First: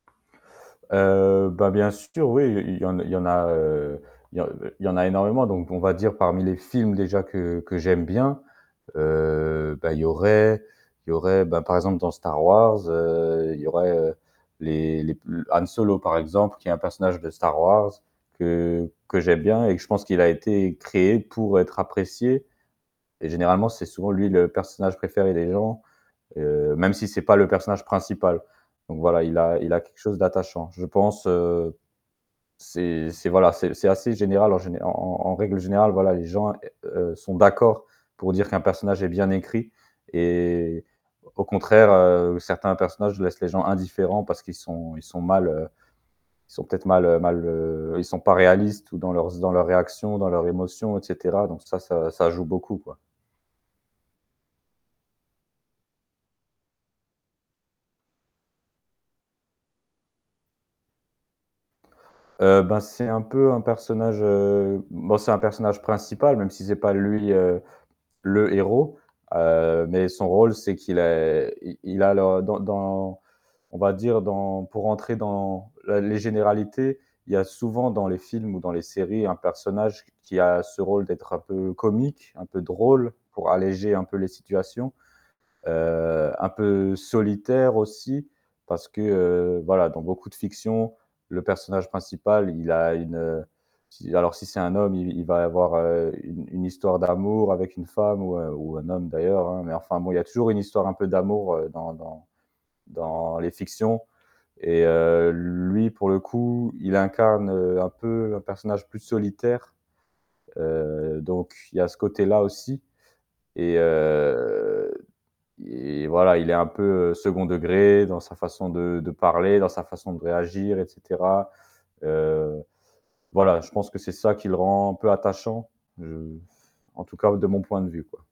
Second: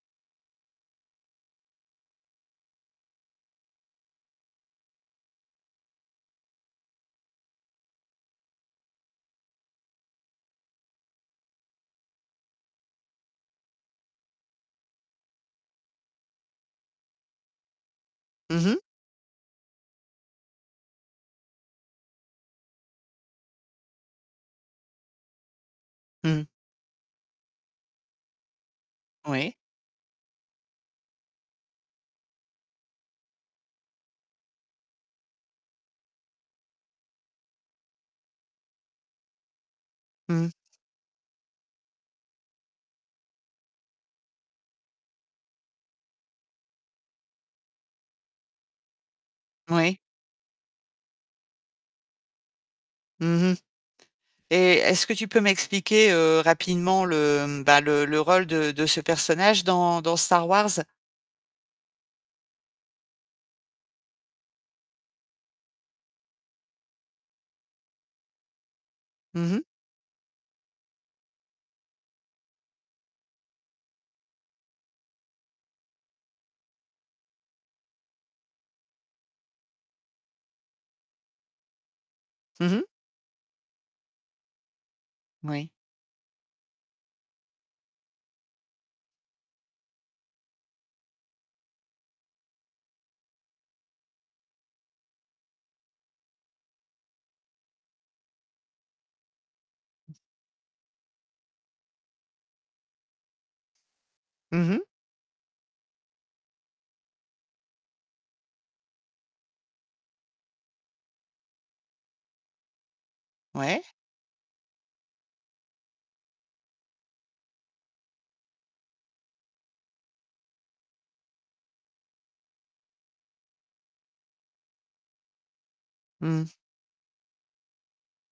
Heu, bah, bien sûr oui, il il y en il y en a, heu, il y en il y en a énormément donc, on va dire, parmi les films déjà que que j'aime bien, heu, bah, il y aurait il y aurait, bah, par exemple dans Star Wars, heu, il y aurait les les p l Han Solo par exemple qui est un personnage de Star Wars Mmh mh. que que j'aime bien et que je pense qu'il a été créé pour être apprécié et généralement, c'est souvent lui le personnage préféré des gens, Mmh. heu, même si c'est pas le personnage principal donc voilà, il Ouais. a il a quelque chose d'attachant. Je pense, heu, c'est c'est voilà, c'est c'est assez général, en géné en en en règle générale, voilà, les gens, heu, sont d'accord pour dire qu'un personnage est bien écrit Mmh. et au contraire, heu, certains personnages laissent les gens indifférents. Parce qu'ils sont ils sont mal, heu, ils sont peut-être mal, heu, mal, heu, ils sont pas réalistes ou dans leurs z dans leurs Mouais. réactions, dans leurs émotions et cetera donc ça, ça ça joue beaucoup, quoi. Mmh mh. Et est-ce que tu peux m'expliquer, heu, rapidement le, mmh, bah, le le rôle de de ce personnage dans dans Star Wars? Heu, ben, c'est un peu un personnage, heu, bon c'est un personnage principal même si c'est pas lui, heu, le héros Mmh mh. mais son rôle c'est qu'il est il il a dans dans on va dire dans pour entrer dans la les généralités, il y a souvent dans les films ou dans les séries un personnage qui a ce rôle d'être un peu comique, un peu Mmh mh. drôle pour alléger un peu les situations, Moui. heu, un peu solitaire aussi. Parce que, heu, voilà, dans beaucoup de fictions, le personnage principal il a une, heu, si alors si c'est un homme, il v il va avoir, heu, une une histoire d'amour avec une femme ou, heu, ou un homme d'ailleurs, hein, mais enfin bon, il y a toujours une histoire un peu d'amour, heu, dans dans dans les fictions Mmh mh. et heu, lui pour le coup, il incarne, heu, un peu un personnage plus solitaire. Heu, donc il y a ce côté-là aussi et Ouais. heu et voilà il est un peu 2nd degré dans sa façon de de parler, dans sa façon de réagir et cetera. Heu, voilà, je pense que c'est ça qui le rend un peu attachant, je Mmh. en tout cas de mon point de vue, quoi.